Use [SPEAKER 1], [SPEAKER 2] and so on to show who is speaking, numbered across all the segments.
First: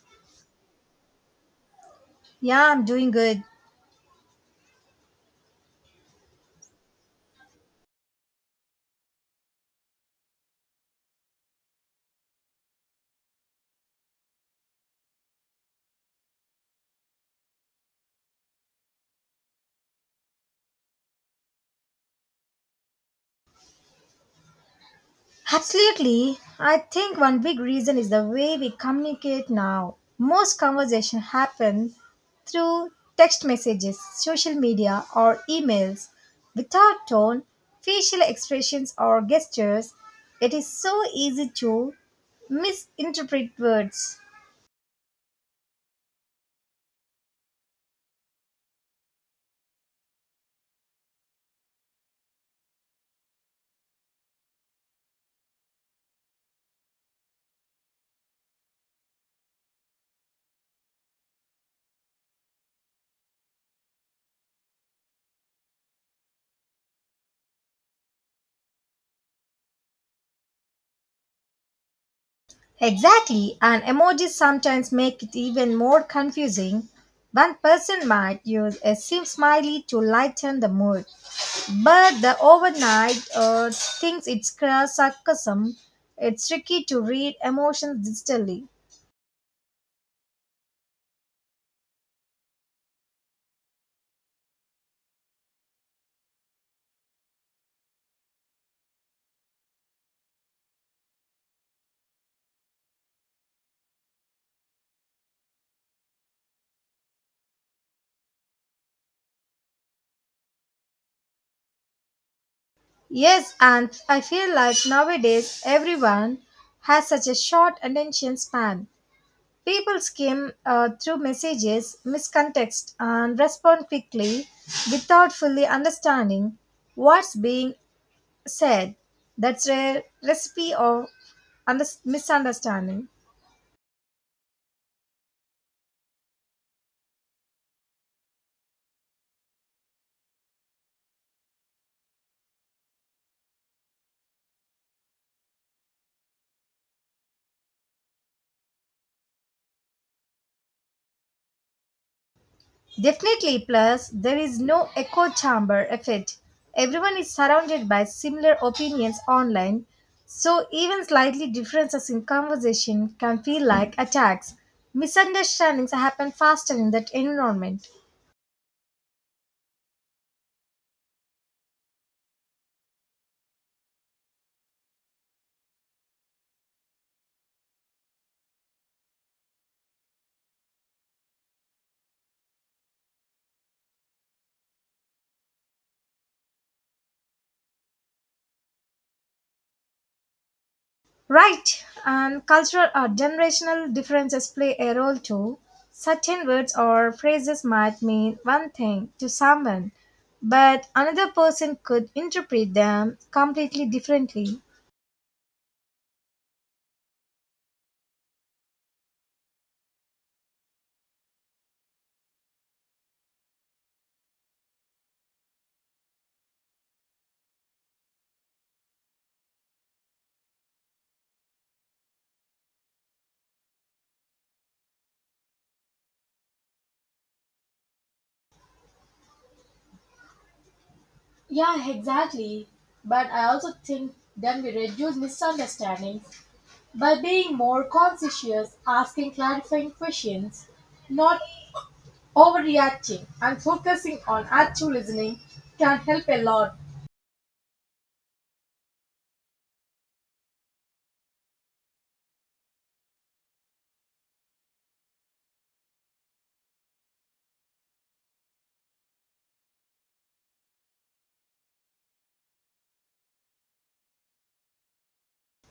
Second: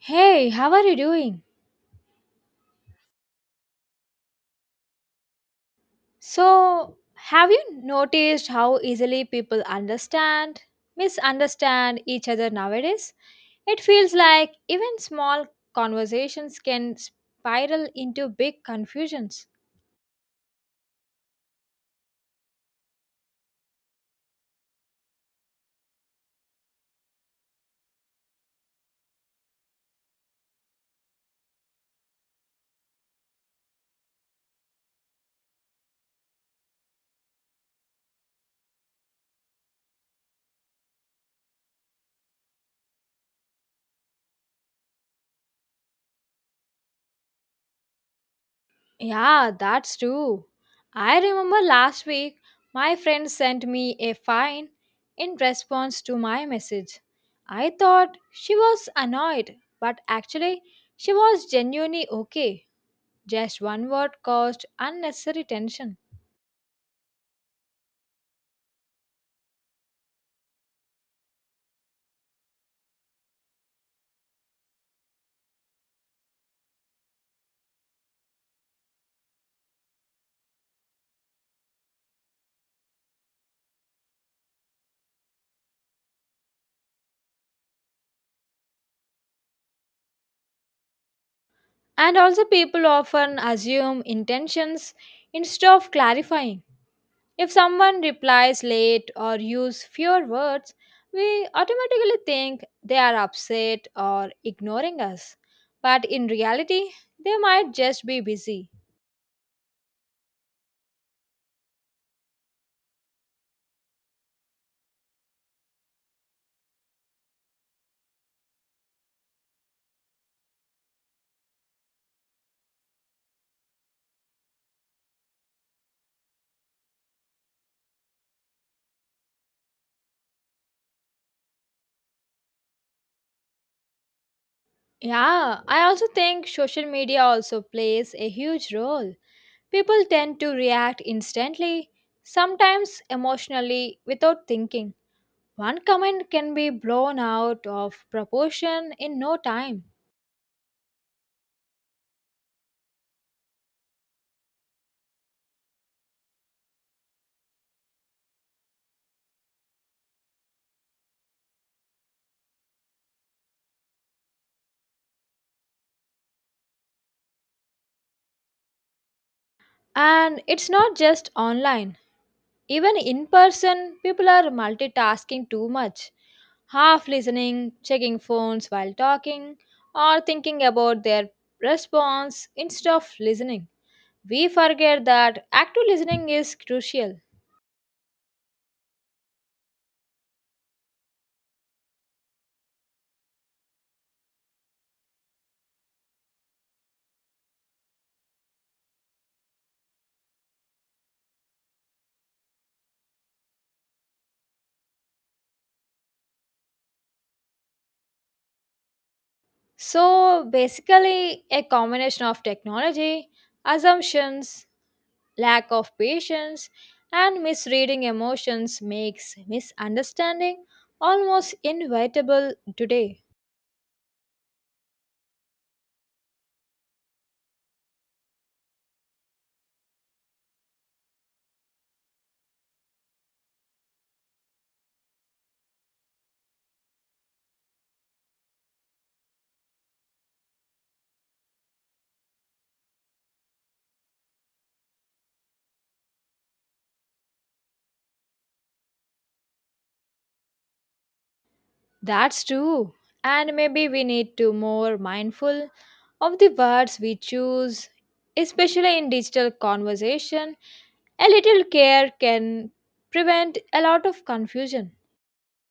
[SPEAKER 1] Hey, how are you doing?
[SPEAKER 2] Yeah, I'm doing good.
[SPEAKER 1] So, have you noticed how easily people misunderstand each other nowadays? It feels like even small conversations can spiral into big confusions.
[SPEAKER 2] Absolutely. I think one big reason is the way we communicate now. Most conversation happen through text messages, social media, or emails. Without tone, facial expressions, or gestures, it is so easy to misinterpret words.
[SPEAKER 1] Yeah, that's true. I remember last week my friend sent me a fine in response to my message. I thought she was annoyed, but actually, she was genuinely okay. Just one word caused unnecessary tension.
[SPEAKER 2] Exactly, and emojis sometimes make it even more confusing. One person might use a sim smiley to lighten the mood, but the overnight thinks it's sarcasm. It's tricky to read emotions digitally.
[SPEAKER 1] And also, people often assume intentions instead of clarifying. If someone replies late or use fewer words, we automatically think they are upset or ignoring us. But in reality, they might just be busy.
[SPEAKER 2] Yes, and I feel like nowadays everyone has such a short attention span. People skim through messages, miss context, and respond quickly without fully understanding what's being said. That's a recipe of misunderstanding.
[SPEAKER 1] Yeah, I also think social media also plays a huge role. People tend to react instantly, sometimes emotionally, without thinking. One comment can be blown out of proportion in no time.
[SPEAKER 2] Definitely, plus, there is no echo chamber effect. Everyone is surrounded by similar opinions online, so even slightly differences in conversation can feel like attacks. Misunderstandings happen faster in that environment.
[SPEAKER 1] And it's not just online. Even in person, people are multitasking too much, half listening, checking phones while talking, or thinking about their response instead of listening. We forget that active listening is crucial.
[SPEAKER 2] Right, and cultural or generational differences play a role too. Certain words or phrases might mean one thing to someone, but another person could interpret them completely differently.
[SPEAKER 1] So, basically, a combination of technology, assumptions, lack of patience and misreading emotions makes misunderstanding almost inevitable today.
[SPEAKER 2] Yeah, exactly. But I also think then we reduce misunderstandings by being more conscientious, asking clarifying questions, not overreacting, and focusing on actual listening can help a lot.
[SPEAKER 1] That's true. And maybe we need to more mindful of the words we choose, especially in digital conversation. A little care can prevent a lot of confusion.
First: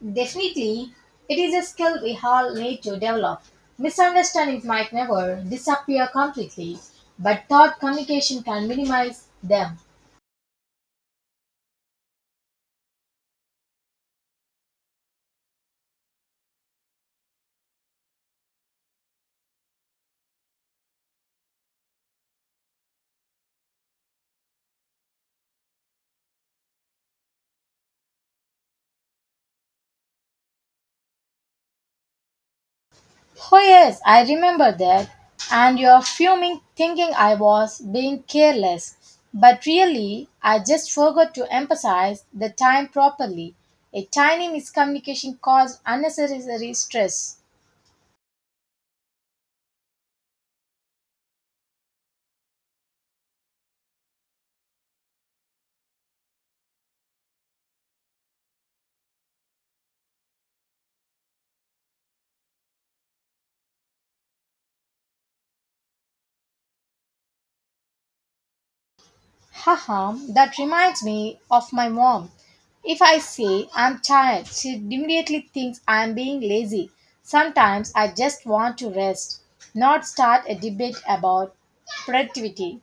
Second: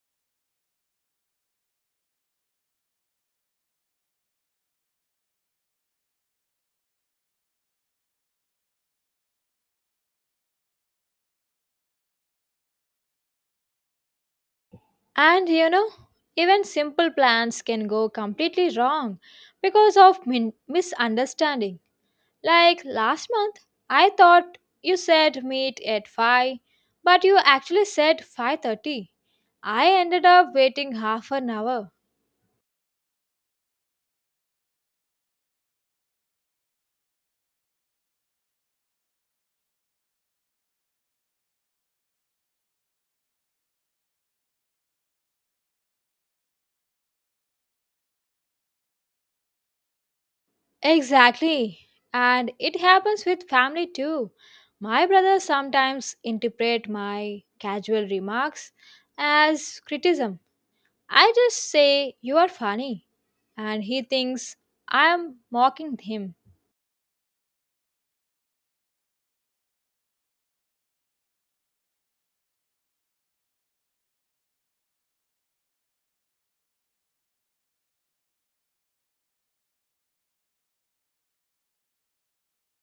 [SPEAKER 2] Definitely, it is a skill we all need to develop. Misunderstandings might never disappear completely, but thought communication can minimize them.
[SPEAKER 1] And you know, even simple plans can go completely wrong because of misunderstanding. Like last month, I thought you said meet at 5, but you actually said 5:30. I ended up waiting half an hour.
[SPEAKER 2] Oh, yes, I remember that. And you're fuming, thinking I was being careless. But really, I just forgot to emphasize the time properly. A tiny miscommunication caused unnecessary stress.
[SPEAKER 1] Exactly. And it happens with family too. My brother sometimes interpret my casual remarks as criticism. I just say you are funny and he thinks I am mocking him.
[SPEAKER 2] Haha, that reminds me of my mom. If I say I'm tired, she immediately thinks I'm being lazy. Sometimes I just want to rest, not start a debate about productivity.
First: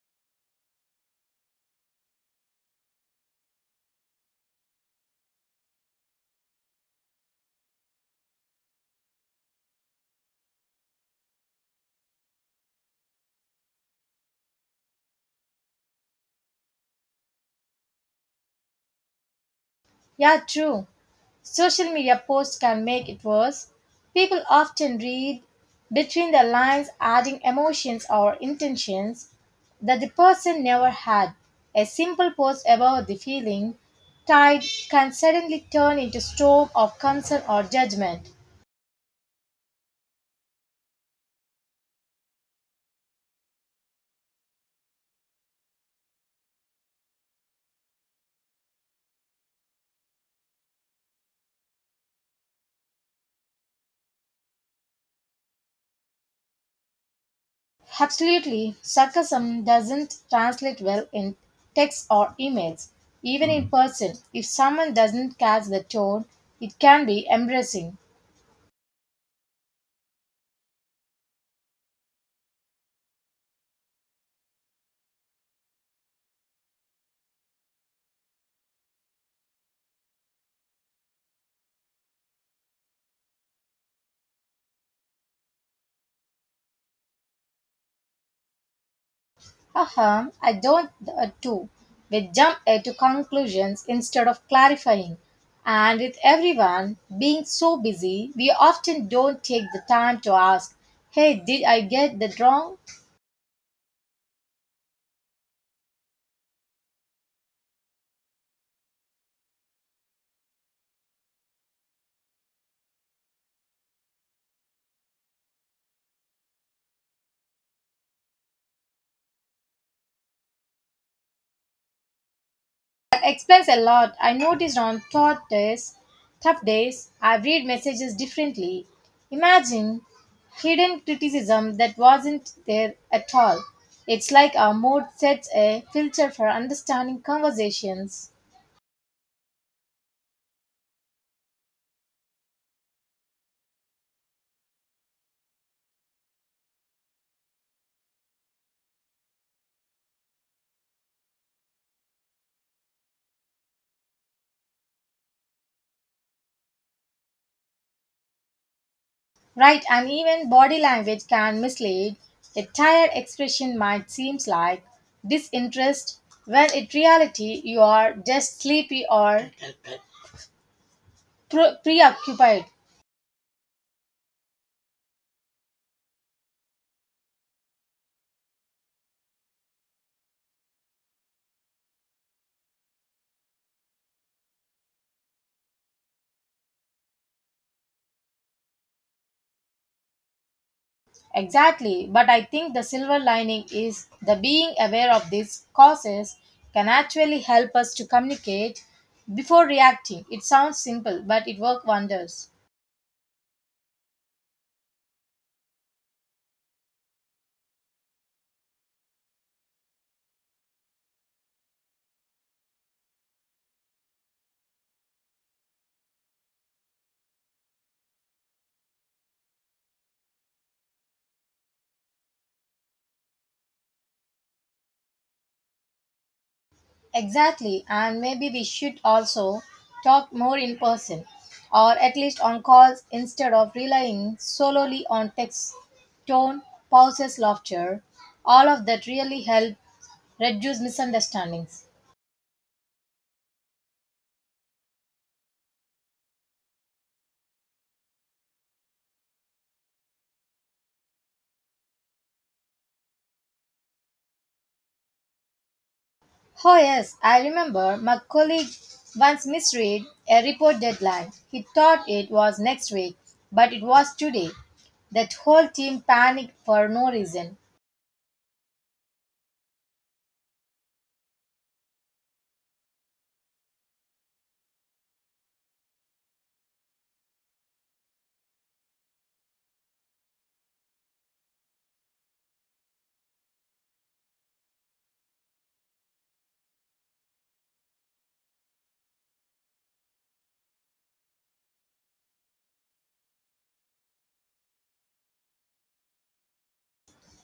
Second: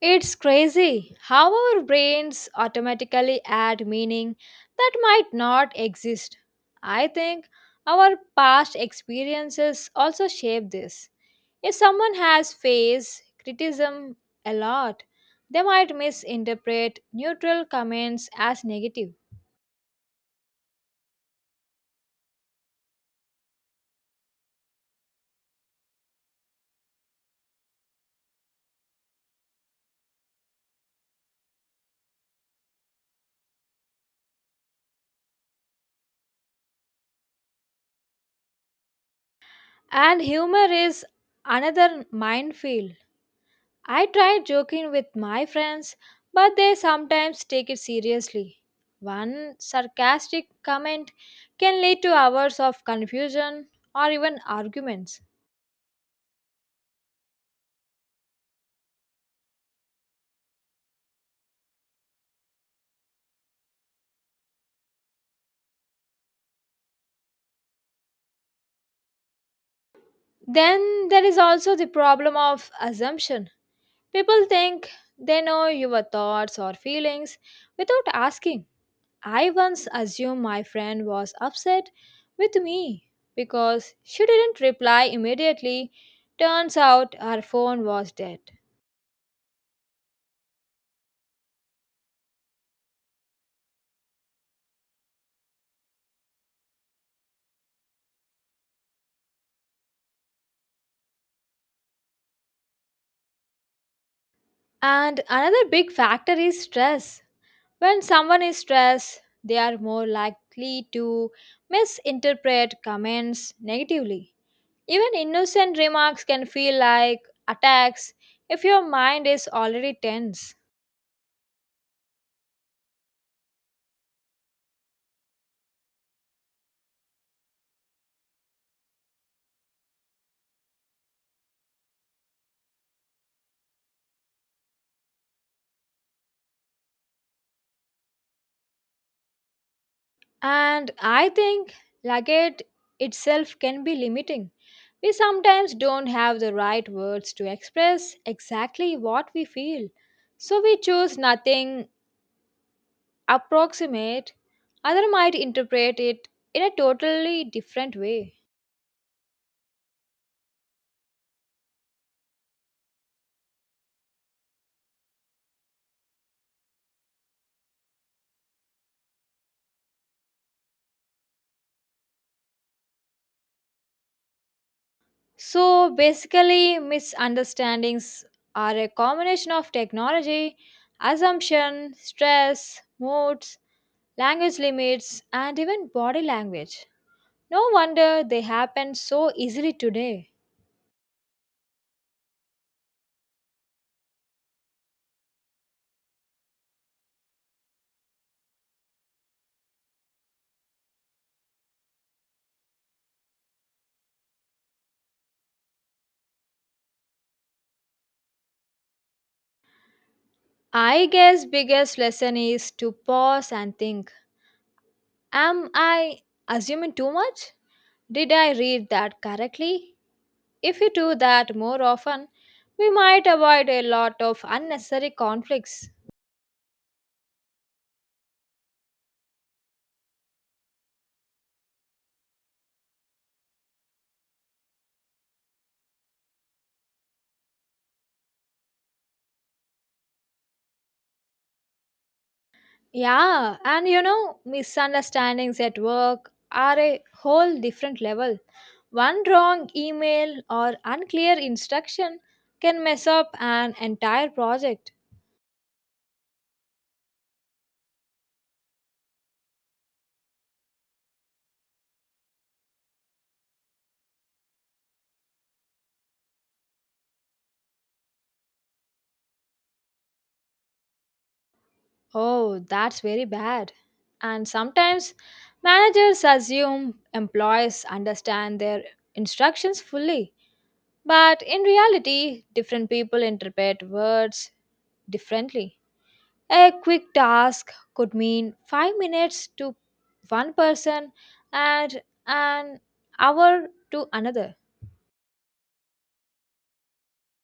[SPEAKER 1] It's crazy how our brains automatically add meaning that might not exist. I think our past experiences also shape this. If someone has faced criticism a lot, they might misinterpret neutral comments as negative.
[SPEAKER 2] Yeah, true. Social media posts can make it worse. People often read between the lines, adding emotions or intentions that the person never had. A simple post about the feeling tide can suddenly turn into storm of concern or judgment.
[SPEAKER 1] And humor is another minefield. I tried joking with my friends, but they sometimes take it seriously. One sarcastic comment can lead to hours of confusion or even arguments.
[SPEAKER 2] Absolutely, sarcasm doesn't translate well in text or emails, even in person. If someone doesn't catch the tone, it can be embarrassing.
[SPEAKER 1] Then there is also the problem of assumption. People think they know your thoughts or feelings without asking. I once assumed my friend was upset with me because she didn't reply immediately. Turns out her phone was dead.
[SPEAKER 2] Uh-huh, I don't too. We jump to conclusions instead of clarifying. And with everyone being so busy, we often don't take the time to ask, hey, did I get that wrong?
[SPEAKER 1] And another big factor is stress. When someone is stressed, they are more likely to misinterpret comments negatively. Even innocent remarks can feel like attacks if your mind is already tense.
[SPEAKER 2] Explains a lot. I noticed on thought days, tough days, I read messages differently. Imagine hidden criticism that wasn't there at all. It's like our mood sets a filter for understanding conversations.
[SPEAKER 1] And I think luggage itself can be limiting. We sometimes don't have the right words to express exactly what we feel. So we choose nothing approximate, other might interpret it in a totally different way.
[SPEAKER 2] Right, and even body language can mislead. A tired expression might seem like disinterest, when in reality you are just sleepy or preoccupied.
[SPEAKER 1] So basically, misunderstandings are a combination of technology, assumption, stress, moods, language limits, and even body language. No wonder they happen so easily today.
[SPEAKER 2] Exactly, but I think the silver lining is the being aware of these causes can actually help us to communicate before reacting. It sounds simple, but it works wonders.
[SPEAKER 1] I guess biggest lesson is to pause and think. Am I assuming too much? Did I read that correctly? If we do that more often, we might avoid a lot of unnecessary conflicts.
[SPEAKER 2] Exactly, and maybe we should also talk more in person or at least on calls instead of relying solely on text, tone, pauses, laughter. All of that really help reduce misunderstandings.
[SPEAKER 1] Yeah, and you know, misunderstandings at work are a whole different level. One wrong email or unclear instruction can mess up an entire project.
[SPEAKER 2] Oh, yes, I remember my colleague once misread a report deadline. He thought it was next week, but it was today. That whole team panicked for no reason.
[SPEAKER 1] Oh, that's very bad. And sometimes managers assume employees understand their instructions fully. But in reality, different people interpret words differently. A quick task could mean 5 minutes to one person and an hour to another.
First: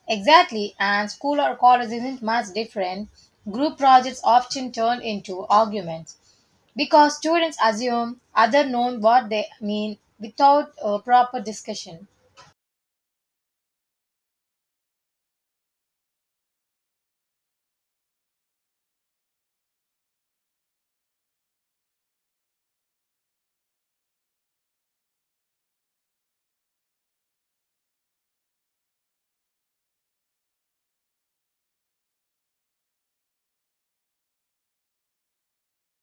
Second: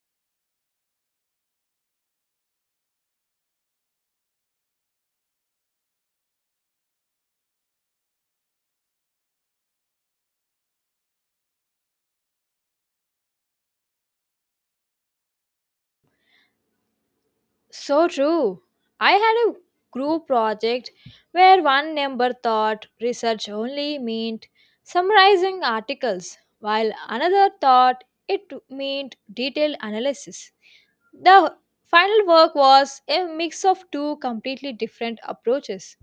[SPEAKER 2] Exactly, and school or college isn't much different. Group projects often turn into arguments because students assume other know what they mean without a proper discussion.
[SPEAKER 1] So true. I had a group project where one member thought research only meant summarizing articles, while another thought it meant detailed analysis. The final work was a mix of two completely different approaches.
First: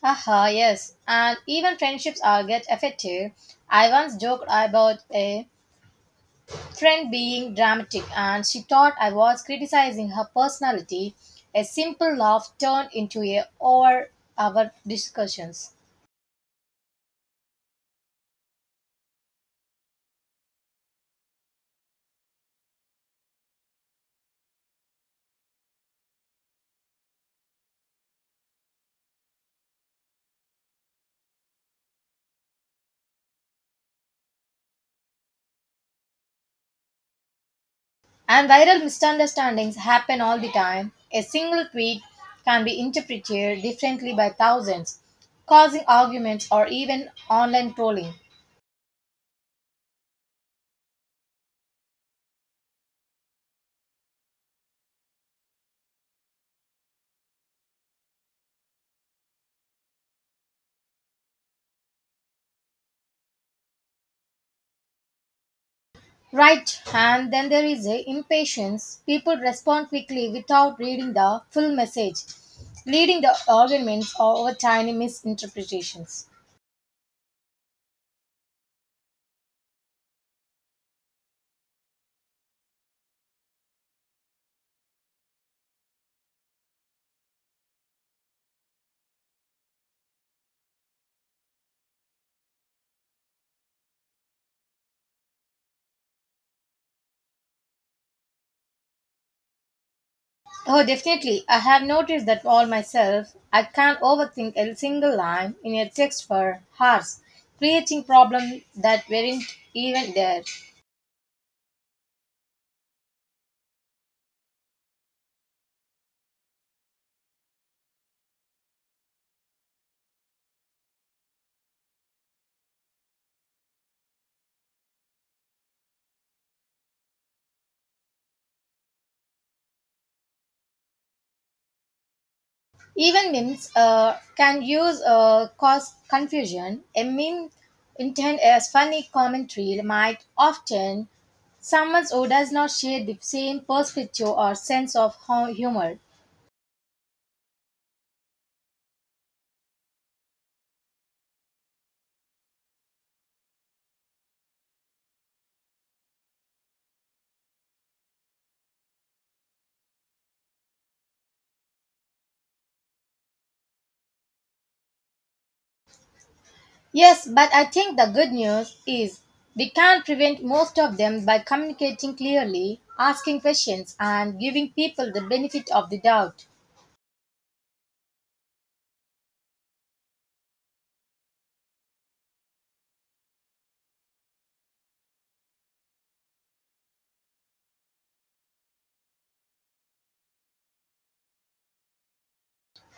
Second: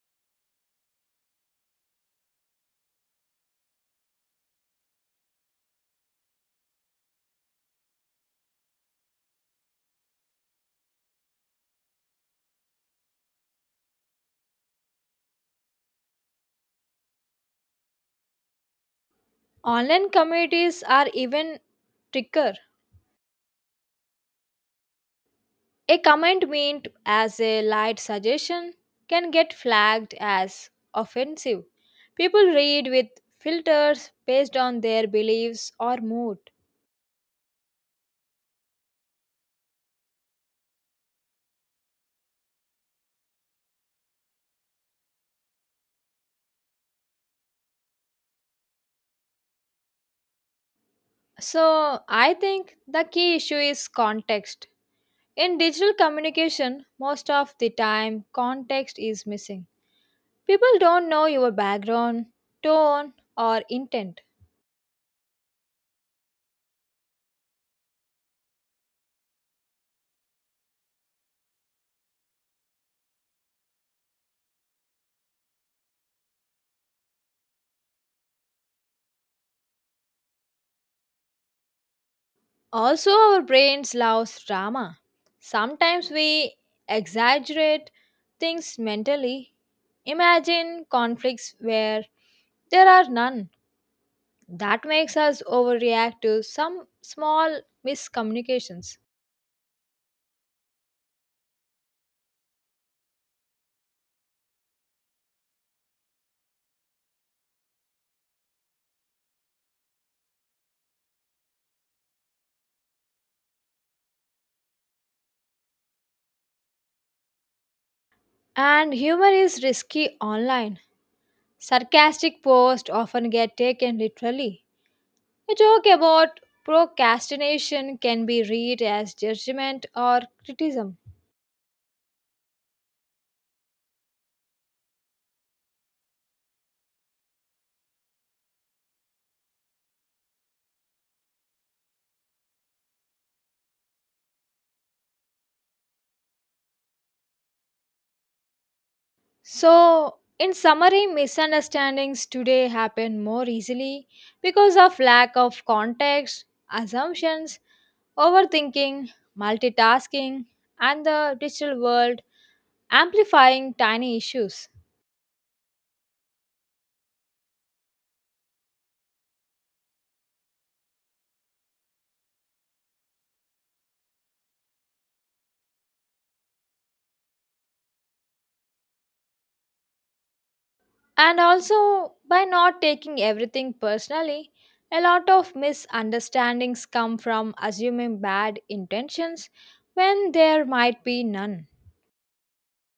[SPEAKER 2] Haha, yes, and even friendships are get affected. I once joked about a friend being dramatic and she thought I was criticizing her personality. A simple laugh turned into a over our discussions.
[SPEAKER 1] Online communities are even tricker. A comment meant as a light suggestion can get flagged as offensive. People read with filters based on their beliefs or mood.
[SPEAKER 2] And viral misunderstandings happen all the time. A single tweet can be interpreted differently by thousands, causing arguments or even online trolling.
[SPEAKER 1] So, I think the key issue is context. In digital communication, most of the time, context is missing. People don't know your background, tone, or intent.
[SPEAKER 2] Right, and then there is a impatience. People respond quickly without reading the full message, leading the arguments over tiny misinterpretations.
[SPEAKER 1] Also, our brains love drama. Sometimes we exaggerate things mentally. Imagine conflicts where there are none. That makes us overreact to some small miscommunications.
[SPEAKER 2] Oh, definitely. I have noticed that all myself. I can't overthink a single line in a text for hours, creating problems that weren't even there.
[SPEAKER 1] And humor is risky online. Sarcastic posts often get taken literally. A joke about procrastination can be read as judgment or criticism.
[SPEAKER 2] Even memes can use cause confusion. A meme intended as funny commentary might often someone who does not share the same perspective or sense of humor.
[SPEAKER 1] So, in summary, misunderstandings today happen more easily because of lack of context, assumptions, overthinking, multitasking, and the digital world amplifying tiny issues.
[SPEAKER 2] Yes, but I think the good news is we can prevent most of them by communicating clearly, asking questions, and giving people the benefit of the doubt.
[SPEAKER 1] And also, by not taking everything personally, a lot of misunderstandings come from assuming bad intentions when there might be none.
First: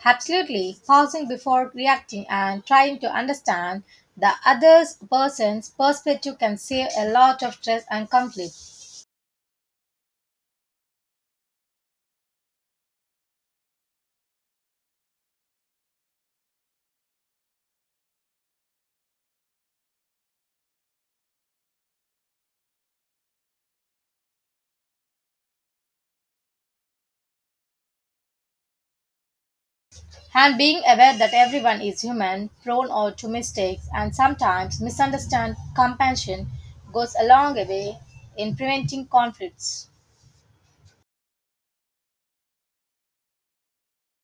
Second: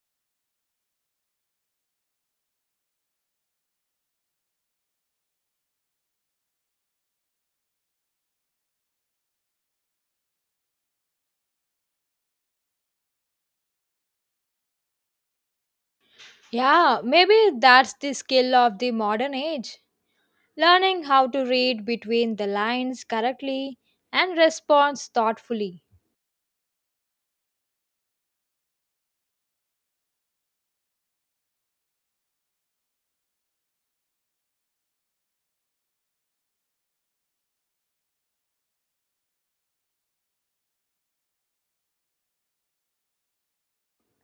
[SPEAKER 2] Absolutely, pausing before reacting and trying to understand the other person's perspective can save a lot of stress and conflict.
[SPEAKER 1] Yeah, maybe that's the skill of the modern age. Learning how to read between the lines correctly and respond thoughtfully.
[SPEAKER 2] And being aware that everyone is human, prone or to mistakes, and sometimes misunderstand compassion goes a long way in preventing conflicts.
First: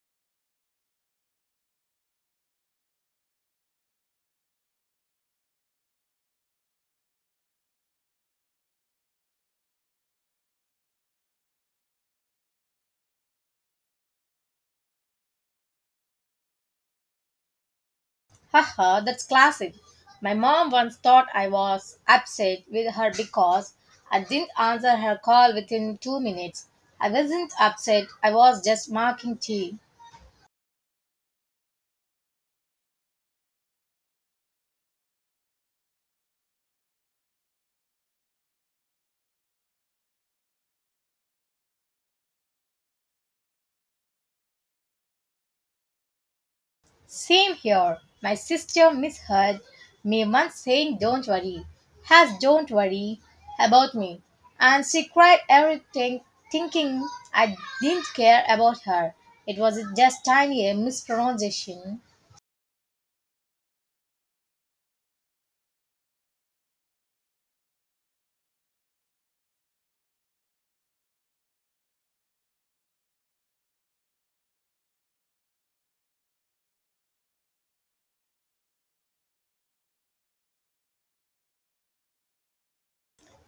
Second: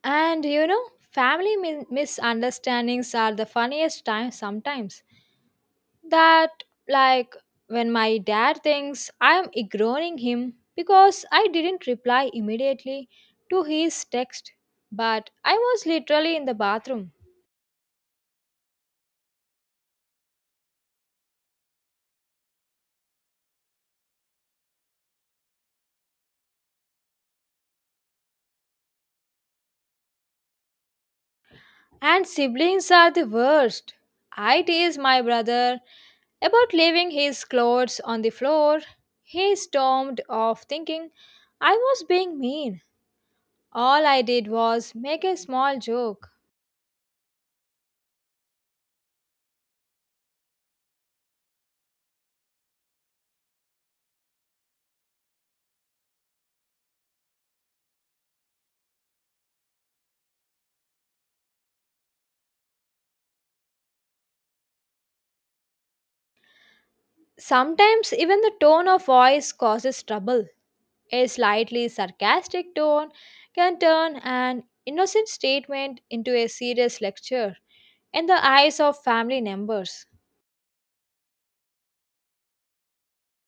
[SPEAKER 1] And you know, family misunderstandings are the funniest time sometimes. That, like, when my dad thinks I'm ignoring him because I didn't reply immediately to his text, but I was literally in the bathroom.
[SPEAKER 2] Haha, that's classic. My mom once thought I was upset with her because I didn't answer her call within 2 minutes. I wasn't upset, I was just marking tea.
[SPEAKER 1] And siblings are the worst. I tease my brother about leaving his clothes on the floor, he stormed off thinking I was being mean. All I did was make a small joke.
[SPEAKER 2] Same here. My sister misheard me once saying, "Don't worry, has don't worry about me." And she cried everything, thinking I didn't care about her. It was just tiny mispronunciation.
[SPEAKER 1] Sometimes even the tone of voice causes trouble. A slightly sarcastic tone can turn an innocent statement into a serious lecture in the eyes of family members.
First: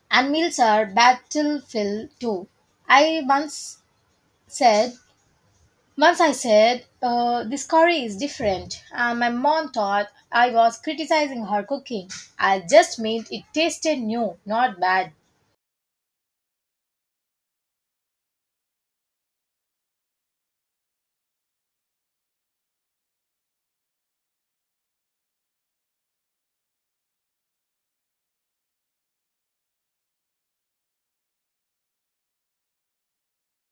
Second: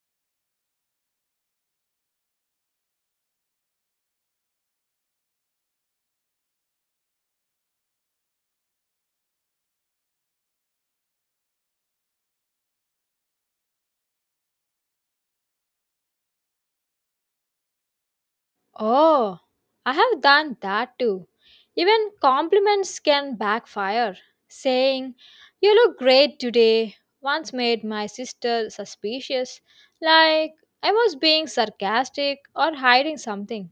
[SPEAKER 2] And meals are battlefield too. I once said, Once I said, this curry is different, and my mom thought I was criticizing her cooking. I just meant it tasted new, not bad.
[SPEAKER 1] Oh, I have done that too. Even compliments can backfire. Saying, "You look great today," once made my sister suspicious, like I was being sarcastic or hiding something.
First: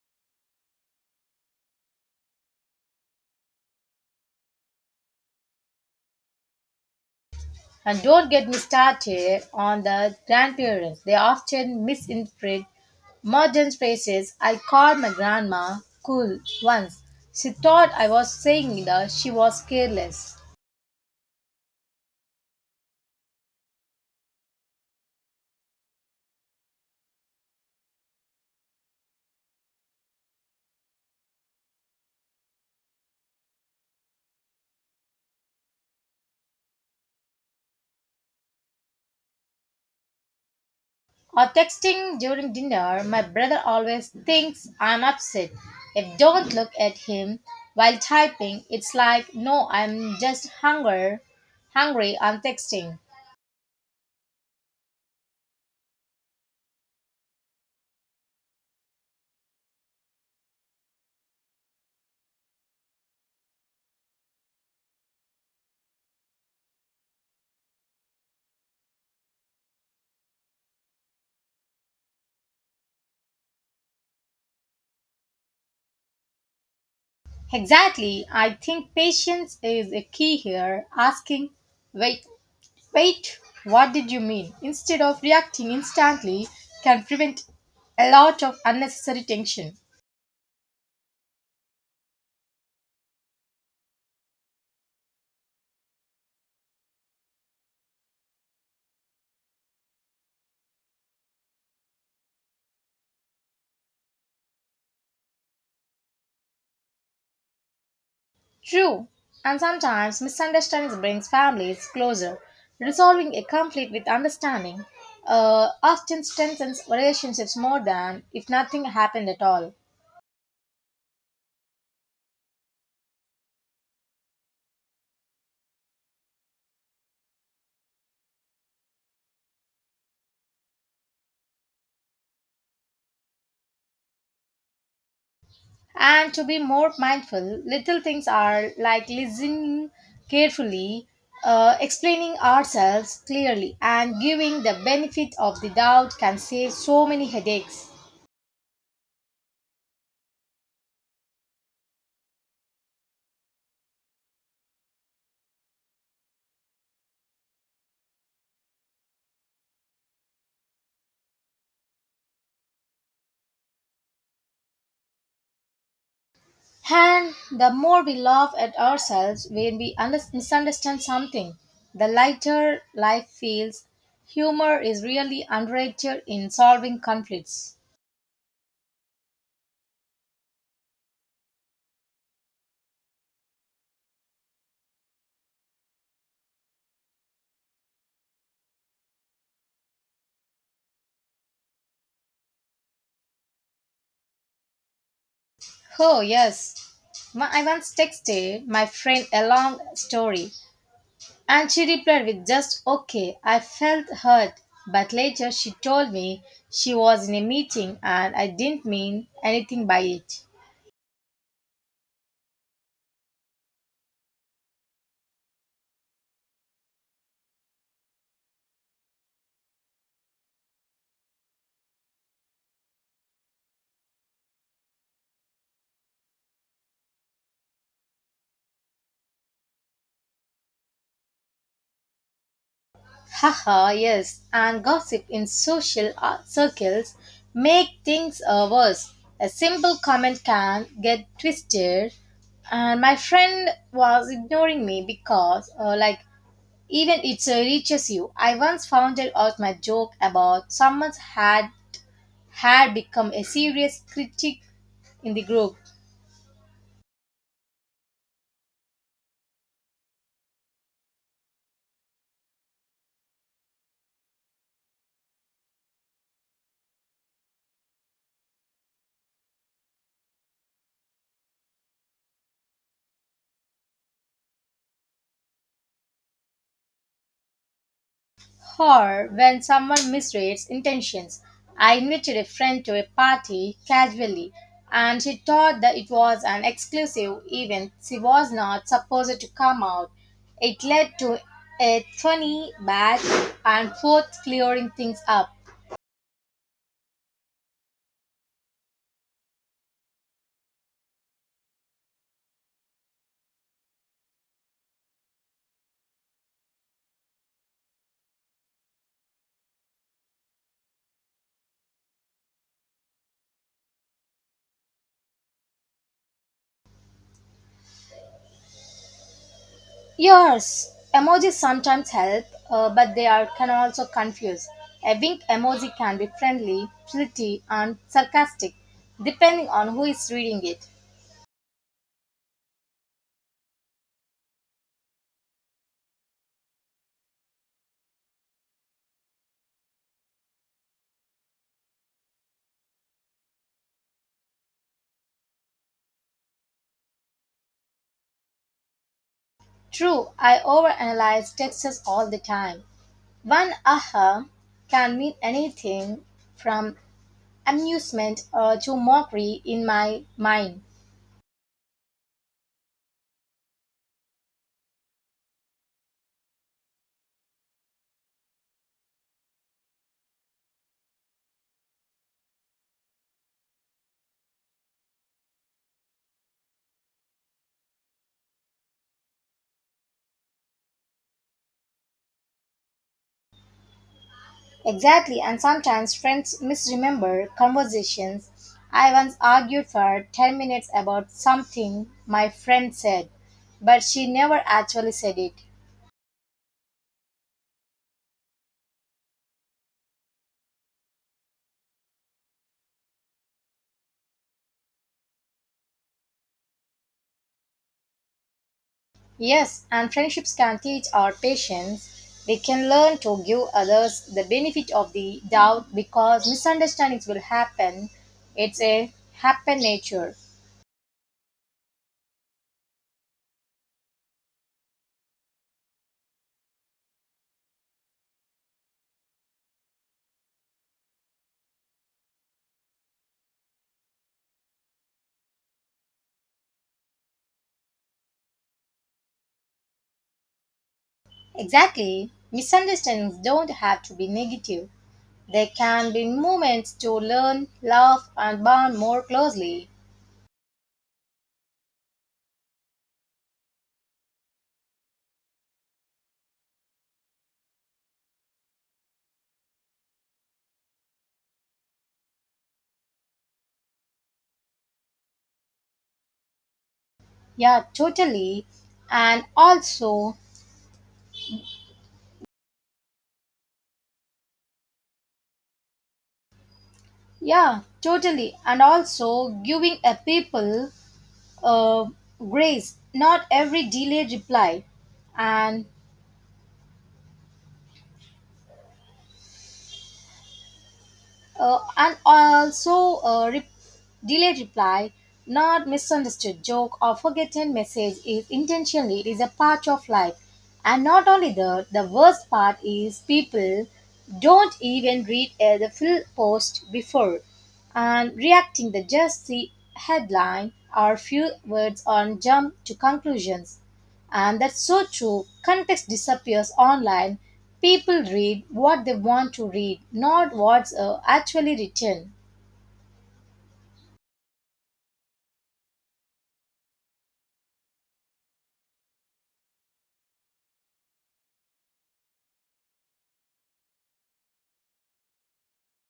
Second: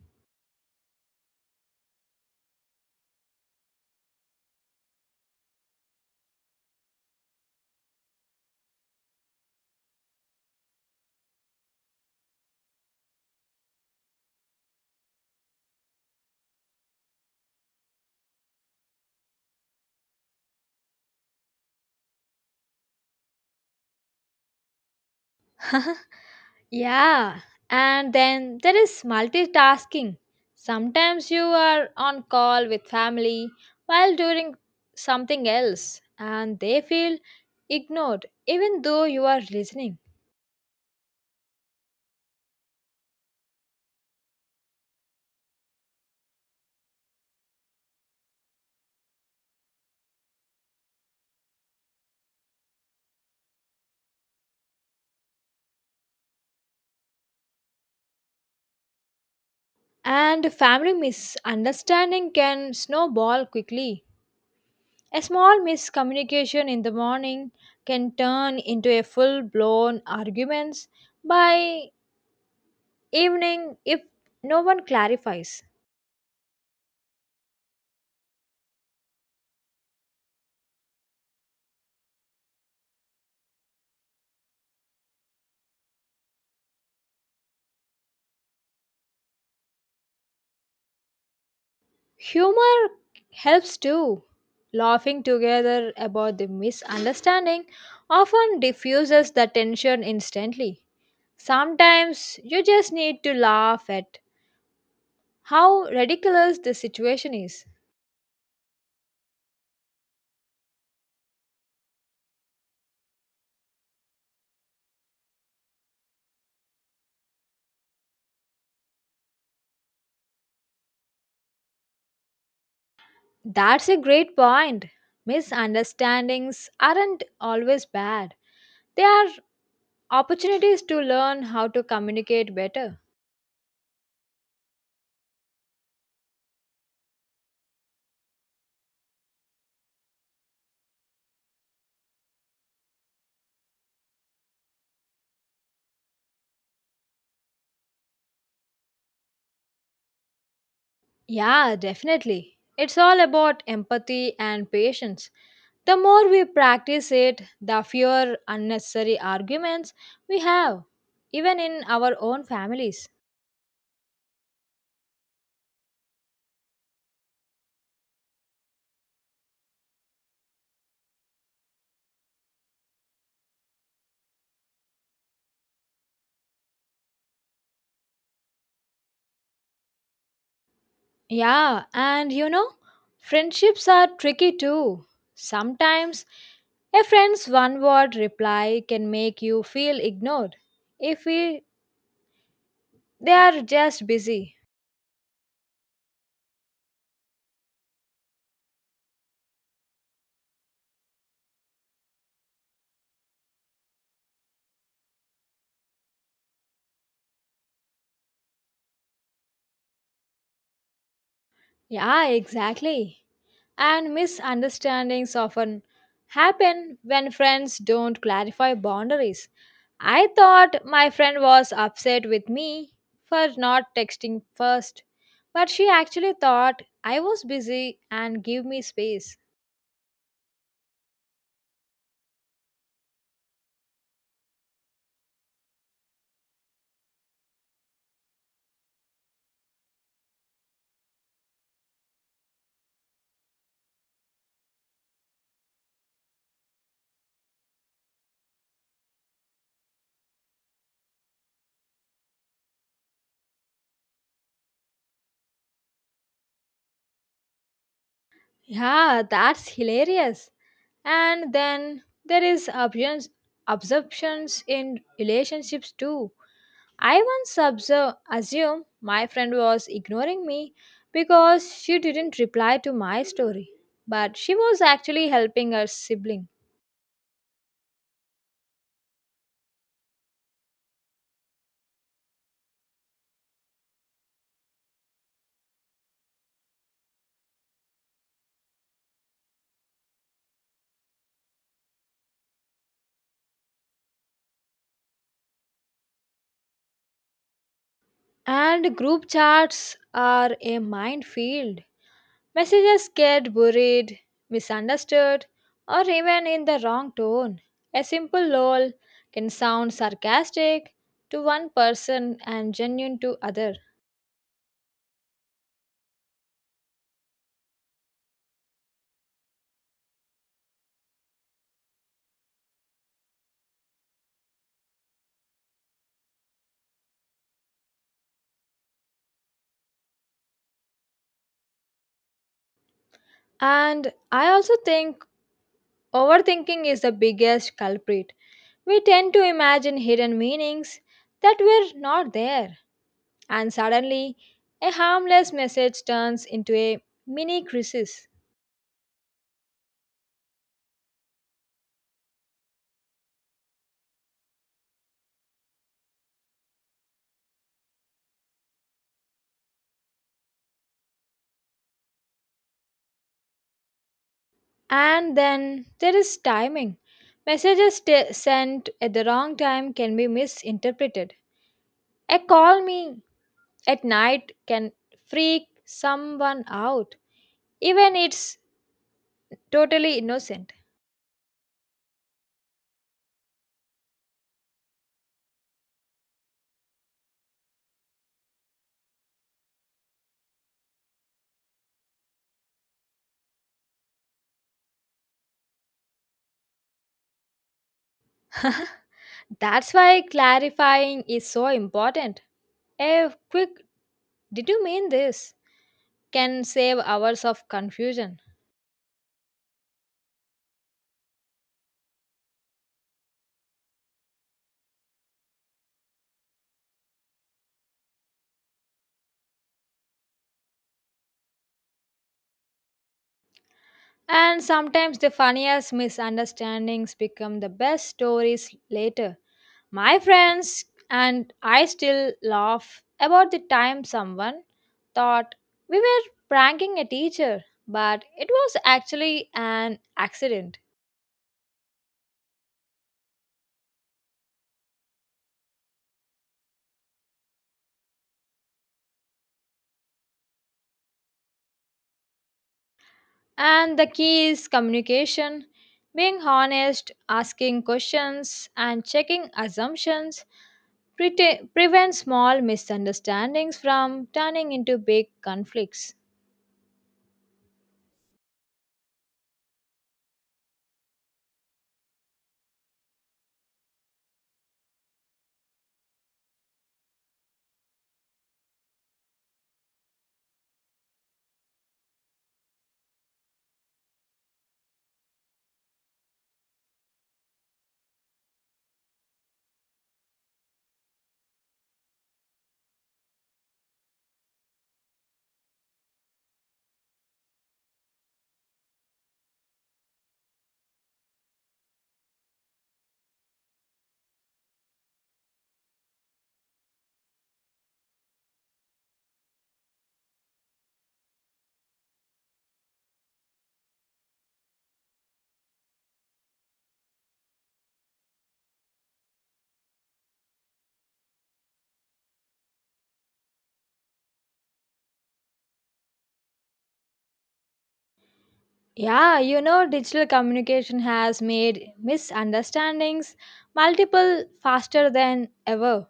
[SPEAKER 2] And don't get me started on the grandparents. They often misinterpret modern phrases. I called my grandma cool once. She thought I was saying that she was careless.
[SPEAKER 1] Yeah, and then there is multitasking. Sometimes you are on call with family while doing something else, and they feel ignored even though you are listening.
[SPEAKER 2] Or texting during dinner, my brother always thinks I'm upset. If don't look at him while typing, it's like no, I'm just hungry. I'm texting.
[SPEAKER 1] And family misunderstanding can snowball quickly. A small miscommunication in the morning can turn into a full blown arguments by evening if no one clarifies.
[SPEAKER 2] Exactly. I think patience is a key here. Asking, wait, wait, what did you mean? Instead of reacting instantly, can prevent a lot of unnecessary tension.
[SPEAKER 1] Humor helps too. Laughing together about the misunderstanding often diffuses the tension instantly. Sometimes you just need to laugh at how ridiculous the situation is.
[SPEAKER 2] True, and sometimes misunderstandings brings families closer. Resolving a conflict with understanding often strengthens relationships more than if nothing happened at all.
[SPEAKER 1] That's a great point. Misunderstandings aren't always bad, they are opportunities to learn how to communicate better.
[SPEAKER 2] And to be more mindful, little things are like listening carefully, explaining ourselves clearly, and giving the benefit of the doubt can save so many headaches.
[SPEAKER 1] Yeah, definitely. It's all about empathy and patience. The more we practice it, the fewer unnecessary arguments we have, even in our own families.
[SPEAKER 2] And the more we laugh at ourselves when we misunderstand something, the lighter life feels. Humor is really underrated in solving conflicts.
[SPEAKER 1] Yeah, and you know, friendships are tricky too. Sometimes a friend's one word reply can make you feel ignored if they are just busy.
[SPEAKER 2] Oh, yes. I once texted my friend a long story and she replied with just okay. I felt hurt, but later she told me she was in a meeting and I didn't mean anything by it.
[SPEAKER 1] Yeah, exactly. And misunderstandings often happen when friends don't clarify boundaries. I thought my friend was upset with me for not texting first, but she actually thought I was busy and give me space.
[SPEAKER 2] Haha, yes, and gossip in social circles make things worse. A simple comment can get twisted, and my friend was ignoring me because, even it reaches you. I once found out my joke about someone's had become a serious critic in the group.
[SPEAKER 1] Yeah, that's hilarious. And then there is absorptions in relationships too. I once assume my friend was ignoring me because she didn't reply to my story, but she was actually helping her sibling.
[SPEAKER 2] Or when someone misreads intentions. I invited a friend to a party casually and she thought that it was an exclusive event she was not supposed to come out. It led to a funny back and forth clearing things up.
[SPEAKER 1] And group chats are a minefield. Messages get buried, misunderstood, or even in the wrong tone. A simple lol can sound sarcastic to one person and genuine to other.
[SPEAKER 2] Yes, emojis sometimes help, but they are can also confuse. A wink emoji can be friendly, flirty, and sarcastic, depending on who is reading it.
[SPEAKER 1] And I also think overthinking is the biggest culprit. We tend to imagine hidden meanings that were not there, and suddenly a harmless message turns into a mini crisis.
[SPEAKER 2] True, I overanalyze texts all the time. One aha can mean anything from amusement to mockery in my mind.
[SPEAKER 1] And then there is timing. Sent at the wrong time can be misinterpreted. A call me at night can freak someone out, even it's totally innocent.
[SPEAKER 2] Exactly, and sometimes friends misremember conversations. I once argued for 10 minutes about something my friend said, but she never actually said it.
[SPEAKER 1] That's why clarifying is so important. A quick, "Did you mean this?" can save hours of confusion.
[SPEAKER 2] Yes, and friendships can teach our patience. They can learn to give others the benefit of the doubt because misunderstandings will happen. It's a happen nature.
[SPEAKER 1] And sometimes the funniest misunderstandings become the best stories later. My friends and I still laugh about the time someone thought we were pranking a teacher, but it was actually an accident.
[SPEAKER 2] Exactly. Misunderstandings don't have to be negative. They can be moments to learn, love, and bond more closely.
[SPEAKER 1] And the key is communication, being honest, asking questions, and checking assumptions prevent small misunderstandings from turning into big conflicts.
[SPEAKER 2] Yeah, totally. And also, Yeah, totally. And also giving a people uh, grace, not every delayed reply. And Uh, and also uh, re- Delayed reply, not misunderstood joke or forgotten message is intentionally it is a part of life. And not only that, the worst part is people don't even read the full post before and reacting they just see headline or few words and jump to conclusions. And that's so true. Context disappears online. People read what they want to read, not what's actually written.
[SPEAKER 1] Yeah, you know, digital communication has made misunderstandings multiple faster than ever.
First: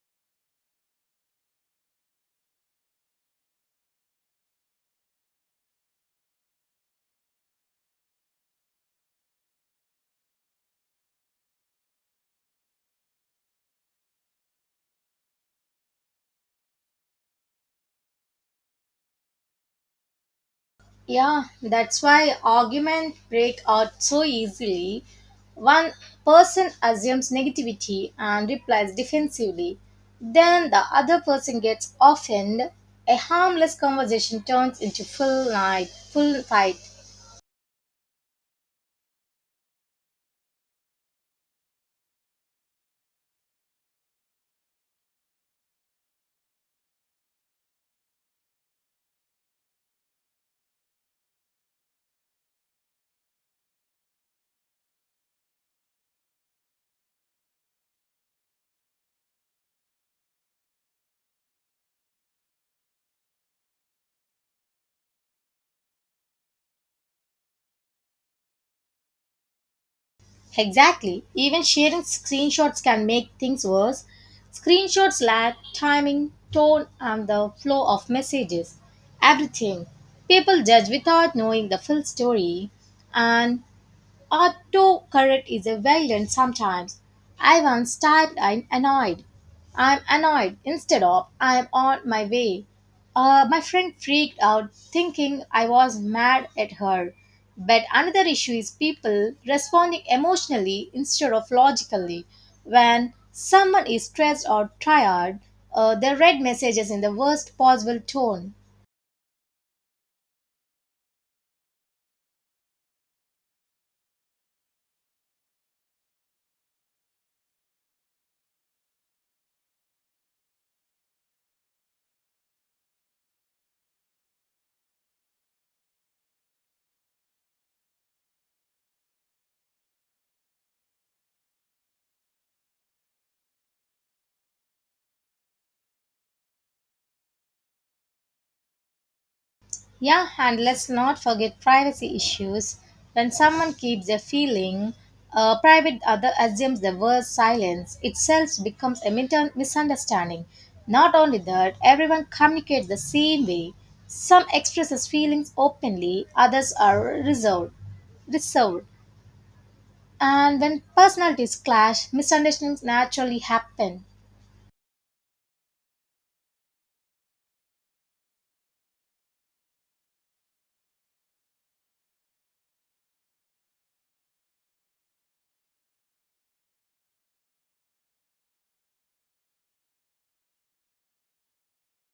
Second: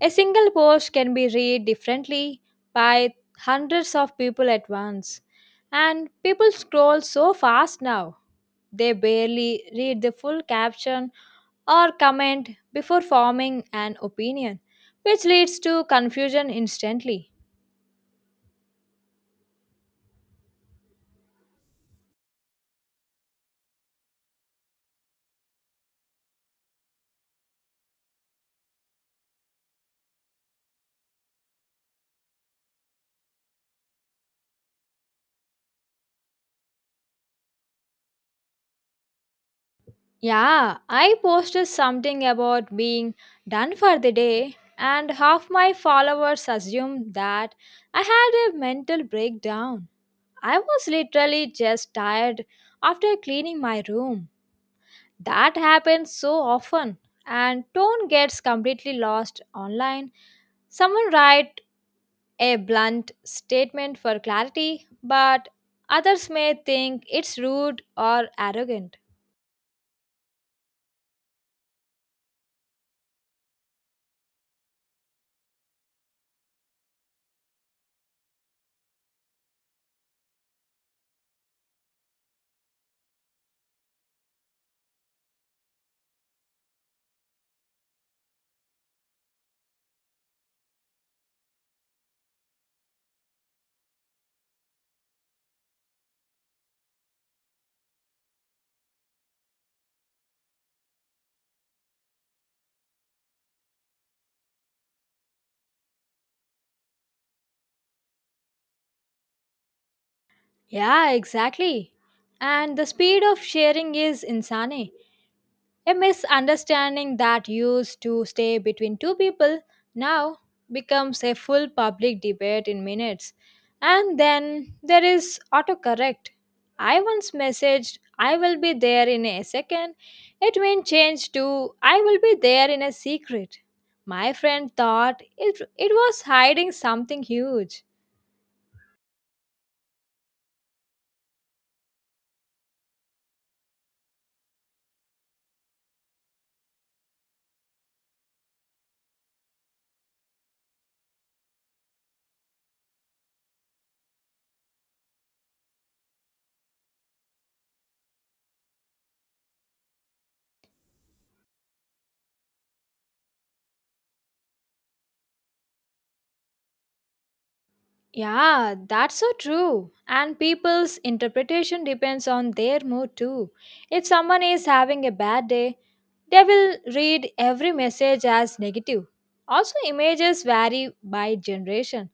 [SPEAKER 1] A single post can be read differently by hundreds of people at once. And people scroll so fast now, they barely read the full caption or comment before forming an opinion, which leads to confusion instantly.
[SPEAKER 2] Yeah, that's why arguments break out so easily. One person assumes negativity and replies defensively. Then the other person gets offended. A harmless conversation turns into full fight.
[SPEAKER 1] Yeah, I posted something about being done for the day, and half my followers assumed that I had a mental breakdown. I was literally just tired after cleaning my room. That happens so often, and tone gets completely lost online. Someone write a blunt statement for clarity, but others may think it's rude or arrogant.
[SPEAKER 2] Exactly. Even sharing screenshots can make things worse. Screenshots lack timing, tone, and the flow of messages. Everything. People judge without knowing the full story, and autocorrect is a villain sometimes. I once typed I'm annoyed. I'm annoyed instead of I'm on my way. My friend freaked out thinking I was mad at her. But another issue is people responding emotionally instead of logically. When someone is stressed or tired, they read messages in the worst possible tone.
[SPEAKER 1] Yeah, exactly. And the speed of sharing is insane. A misunderstanding that used to stay between two people now becomes a full public debate in minutes. And then there is autocorrect. I once messaged, "I will be there in a second." It went changed to, "I will be there in a secret." My friend thought it was hiding something huge.
[SPEAKER 2] Yeah, and let's not forget privacy issues. When someone keeps their feeling private, other assumes the word silence itself becomes a misunderstanding. Not only that, everyone communicates the same way. Some expresses feelings openly, others are reserved. And when personalities clash, misunderstandings naturally happen.
[SPEAKER 1] Yeah, that's so true. And people's interpretation depends on their mood too. If someone is having a bad day, they will read every message as negative. Also, images vary by generation.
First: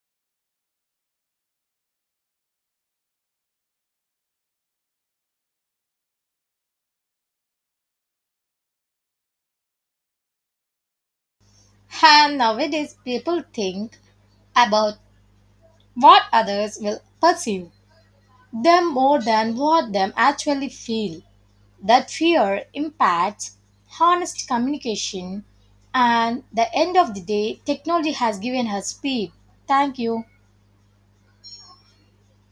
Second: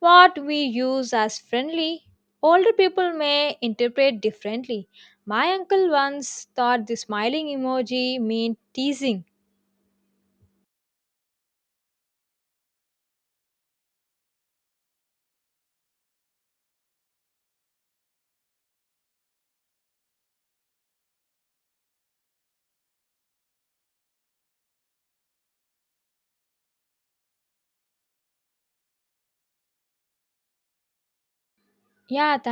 [SPEAKER 1] What we use as friendly, older people may interpret differently. My uncle once thought the smiling emoji meant teasing.
[SPEAKER 2] And nowadays, people think about what others will perceive them more than what them actually feel. That fear impacts honest communication and the end of the day technology has given her speed. Thank you.
[SPEAKER 1] Yeah,